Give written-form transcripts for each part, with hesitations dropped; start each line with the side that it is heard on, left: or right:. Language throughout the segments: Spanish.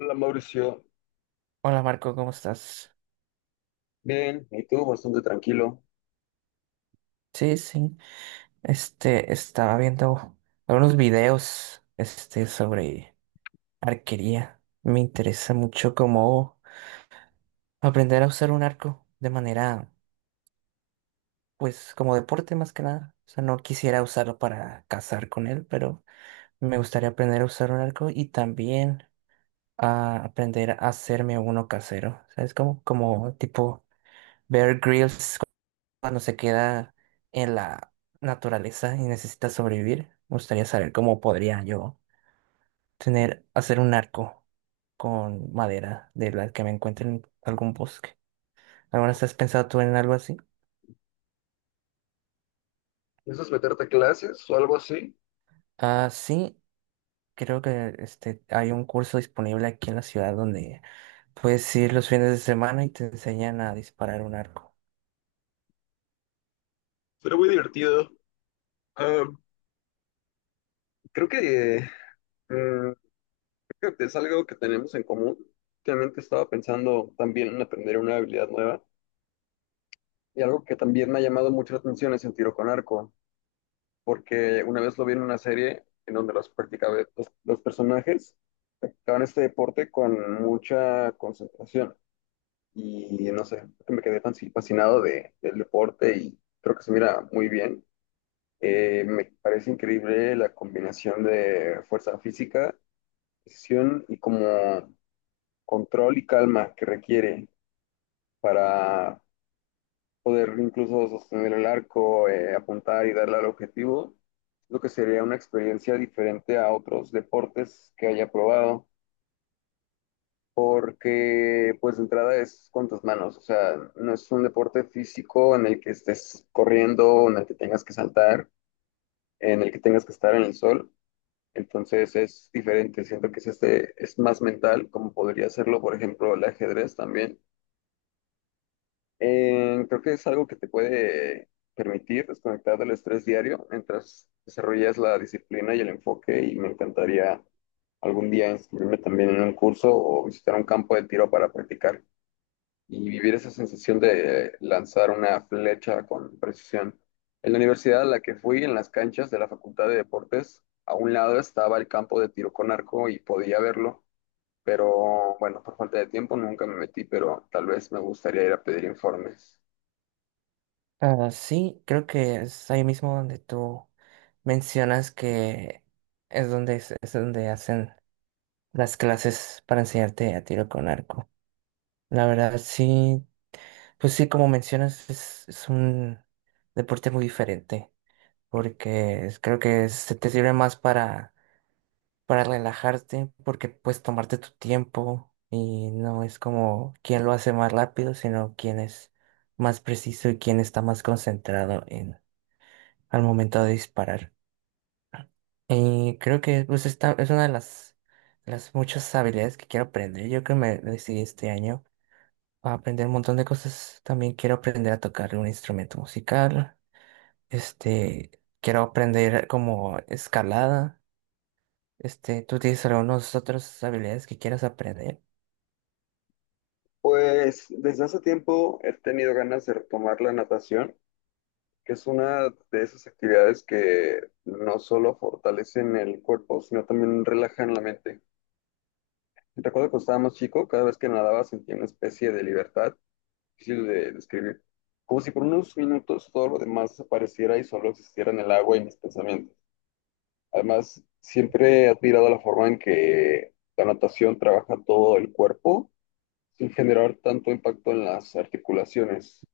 left: Hola Mauricio,
right: Hola Marco, ¿cómo estás?
left: bien, y tú bastante tranquilo.
right: Sí, sí. Estaba viendo algunos videos, sobre arquería. Me interesa mucho cómo aprender a usar un arco de manera, pues, como deporte más que nada. O sea, no quisiera usarlo para cazar con él, pero me gustaría aprender a usar un arco y también a aprender a hacerme uno casero. ¿Sabes? Como tipo Bear Grylls cuando se queda en la naturaleza y necesita sobrevivir. Me gustaría saber cómo podría yo hacer un arco con madera de la que me encuentre en algún bosque. ¿Alguna vez has pensado tú en algo así?
left: ¿Piensas meterte a clases o algo así?
right: Ah, sí, creo que hay un curso disponible aquí en la ciudad donde puedes ir los fines de semana y te enseñan a disparar un arco.
left: Pero muy divertido. Ah, creo que, eh, creo que es algo que tenemos en común. Últimamente estaba pensando también en aprender una habilidad nueva y algo que también me ha llamado mucho la atención es el tiro con arco, porque una vez lo vi en una serie en donde los personajes practicaban este deporte con mucha concentración. Y no sé, me quedé fascinado del deporte y creo que se mira muy bien. Me parece increíble la combinación de fuerza física, decisión y como control y calma que requiere para poder incluso sostener el arco, apuntar y darle al objetivo. Lo que sería una experiencia diferente a otros deportes que haya probado, porque pues de entrada es con tus manos. O sea, no es un deporte físico en el que estés corriendo, en el que tengas que saltar, en el que tengas que estar en el sol. Entonces es diferente, siento que es, es más mental, como podría hacerlo, por ejemplo, el ajedrez también. Creo que es algo que te puede permitir desconectar del estrés diario mientras desarrollas la disciplina y el enfoque, y me encantaría algún día inscribirme también en un curso o visitar un campo de tiro para practicar y vivir esa sensación de lanzar una flecha con precisión. En la universidad a la que fui, en las canchas de la Facultad de Deportes, a un lado estaba el campo de tiro con arco y podía verlo, pero bueno, por falta de tiempo nunca me metí, pero tal vez me gustaría ir a pedir informes.
right: Ah, sí, creo que es ahí mismo donde tú mencionas que es donde hacen las clases para enseñarte a tiro con arco. La verdad, sí, pues sí, como mencionas, es un deporte muy diferente, porque creo que se te sirve más para, relajarte, porque puedes tomarte tu tiempo y no es como quién lo hace más rápido, sino quién es más preciso y quién está más concentrado en, al momento de disparar. Y creo que, pues, esta es una de las muchas habilidades que quiero aprender. Yo creo que me decidí este año a aprender un montón de cosas. También quiero aprender a tocar un instrumento musical. Este, Quiero aprender como escalada. ¿Tú tienes algunas otras habilidades que quieras aprender?
left: Pues desde hace tiempo he tenido ganas de retomar la natación, que es una de esas actividades que no solo fortalecen el cuerpo, sino también relajan la mente. Recuerdo cuando estaba más chico, cada vez que nadaba sentía una especie de libertad difícil de describir, como si por unos minutos todo lo demás desapareciera y solo existiera en el agua y mis pensamientos. Además, siempre he admirado la forma en que la natación trabaja todo el cuerpo sin generar tanto impacto en las articulaciones.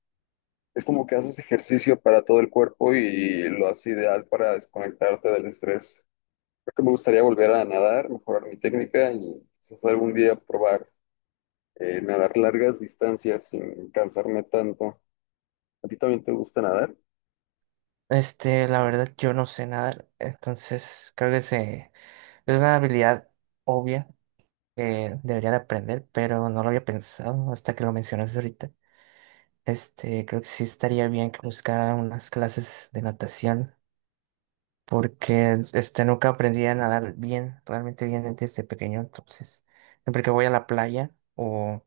left: Es como que haces ejercicio para todo el cuerpo y lo haces ideal para desconectarte del estrés. Creo que me gustaría volver a nadar, mejorar mi técnica y quizás algún día probar, nadar largas distancias sin cansarme tanto. ¿A ti también te gusta nadar?
right: La verdad, yo no sé nadar, entonces creo que es una habilidad obvia que debería de aprender, pero no lo había pensado hasta que lo mencionaste ahorita. Creo que sí estaría bien que buscara unas clases de natación, porque nunca aprendí a nadar bien, realmente bien desde pequeño. Entonces, siempre que voy a la playa o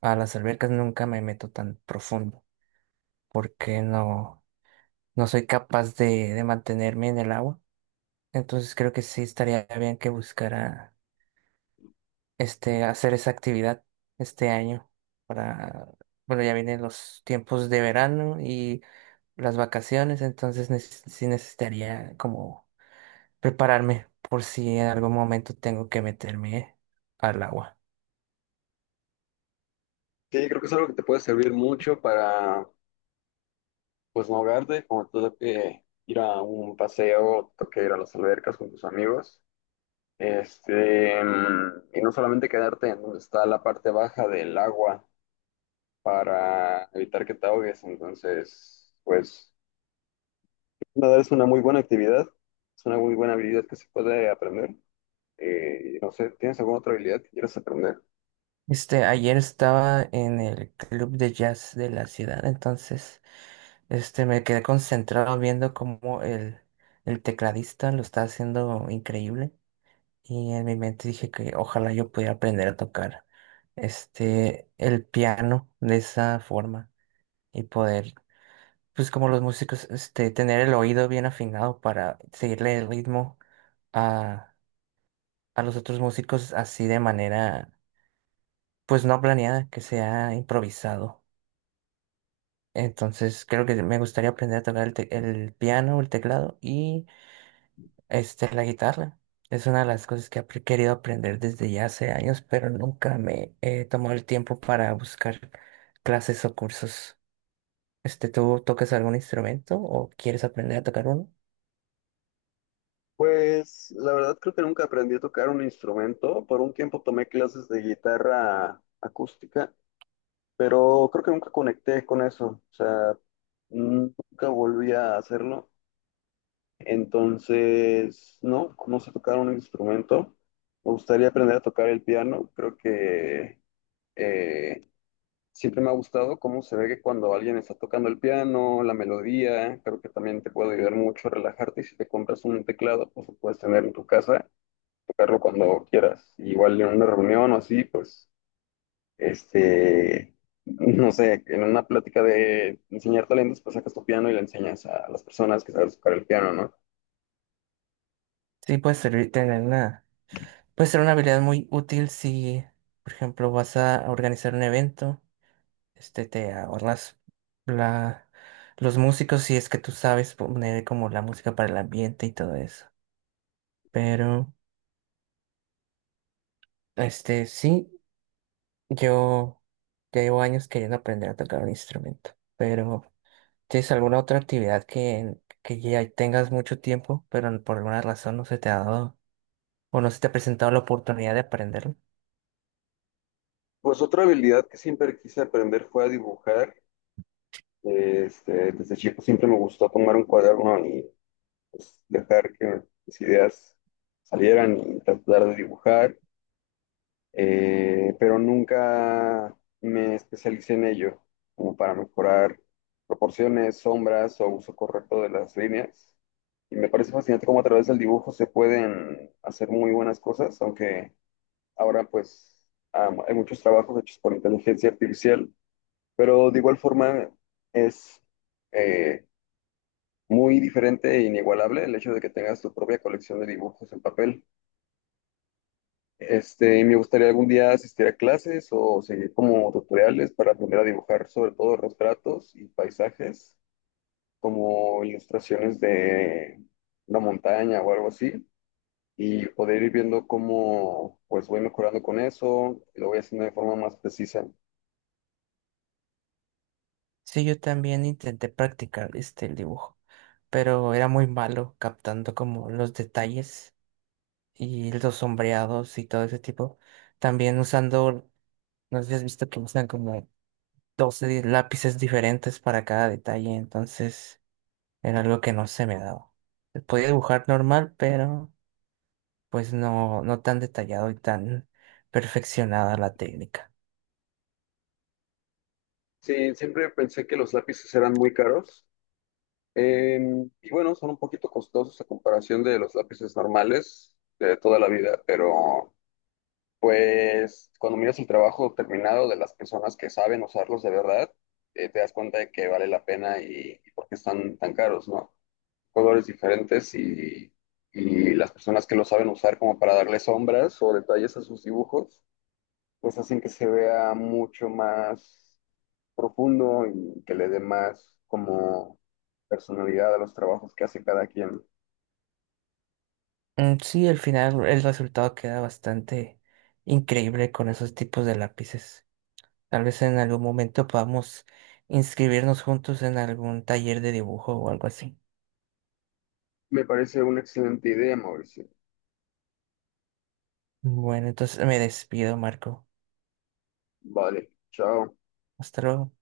right: a las albercas nunca me meto tan profundo, porque no soy capaz de, mantenerme en el agua. Entonces creo que sí estaría bien que buscara hacer esa actividad este año para, bueno, ya vienen los tiempos de verano y las vacaciones, entonces sí necesitaría como prepararme por si en algún momento tengo que meterme al agua.
left: Sí, creo que es algo que te puede servir mucho para, pues, no ahogarte, como te toque ir a un paseo, te toque ir a las albercas con tus amigos. Y no solamente quedarte en donde está la parte baja del agua para evitar que te ahogues. Entonces, pues, nadar es una muy buena actividad, es una muy buena habilidad que se puede aprender. No sé, ¿tienes alguna otra habilidad que quieras aprender?
right: Ayer estaba en el club de jazz de la ciudad, entonces, me quedé concentrado viendo cómo el tecladista lo está haciendo increíble, y en mi mente dije que ojalá yo pudiera aprender a tocar, el piano de esa forma y poder, pues, como los músicos, tener el oído bien afinado para seguirle el ritmo a a los otros músicos, así, de manera, pues, no planeada, que sea improvisado. Entonces creo que me gustaría aprender a tocar el piano, el teclado y, la guitarra. Es una de las cosas que he querido aprender desde ya hace años, pero nunca me he tomado el tiempo para buscar clases o cursos. ¿Tú tocas algún instrumento o quieres aprender a tocar uno?
left: Pues la verdad creo que nunca aprendí a tocar un instrumento. Por un tiempo tomé clases de guitarra acústica, pero creo que nunca conecté con eso. O sea, nunca volví a hacerlo. Entonces, no, no sé tocar un instrumento. Me gustaría aprender a tocar el piano. Creo que eh, siempre me ha gustado cómo se ve que cuando alguien está tocando el piano, la melodía, creo que también te puede ayudar mucho a relajarte. Y si te compras un teclado, pues lo puedes tener en tu casa, tocarlo cuando quieras. Igual en una reunión o así, pues, este, no sé, en una plática de enseñar talentos, pues sacas tu piano y le enseñas a las personas que sabes tocar el piano, ¿no?
right: Sí, puede servir tener una, puede ser una habilidad muy útil si, por ejemplo, vas a organizar un evento, te ahorras la, los músicos si es que tú sabes poner como la música para el ambiente y todo eso. Pero, sí, yo ya llevo años queriendo aprender a tocar un instrumento. Pero, ¿tienes alguna otra actividad que ya tengas mucho tiempo, pero por alguna razón no se te ha dado o no se te ha presentado la oportunidad de aprenderlo?
left: Pues otra habilidad que siempre quise aprender fue a dibujar. Desde chico siempre me gustó tomar un cuaderno y, pues, dejar que mis ideas salieran y tratar de dibujar. Pero nunca me especialicé en ello, como para mejorar proporciones, sombras o uso correcto de las líneas. Y me parece fascinante cómo a través del dibujo se pueden hacer muy buenas cosas, aunque ahora pues hay muchos trabajos hechos por inteligencia artificial, pero de igual forma es, eh, muy diferente e inigualable el hecho de que tengas tu propia colección de dibujos en papel. Y me gustaría algún día asistir a clases o seguir como tutoriales para aprender a dibujar sobre todo retratos y paisajes, como ilustraciones de una montaña o algo así, y poder ir viendo cómo pues voy mejorando con eso, y lo voy haciendo de forma más precisa.
right: Sí, yo también intenté practicar, el dibujo, pero era muy malo captando como los detalles y los sombreados y todo ese tipo. También usando, no sé si has visto que usan como 12 lápices diferentes para cada detalle, entonces era algo que no se me daba. Podía dibujar normal, pero pues no tan detallado y tan perfeccionada la técnica.
left: Sí, siempre pensé que los lápices eran muy caros. Y bueno, son un poquito costosos a comparación de los lápices normales de toda la vida, pero... Pues cuando miras el trabajo terminado de las personas que saben usarlos de verdad, te das cuenta de que vale la pena y por qué están tan caros, ¿no? Colores diferentes y las personas que lo saben usar como para darle sombras o detalles a sus dibujos, pues hacen que se vea mucho más profundo y que le dé más como personalidad a los trabajos que hace cada quien.
right: Mm, sí, al final el resultado queda bastante increíble con esos tipos de lápices. Tal vez en algún momento podamos inscribirnos juntos en algún taller de dibujo o algo así.
left: Me parece una excelente idea, Mauricio.
right: Bueno, entonces me despido, Marco.
left: Vale, chao.
right: Hasta luego.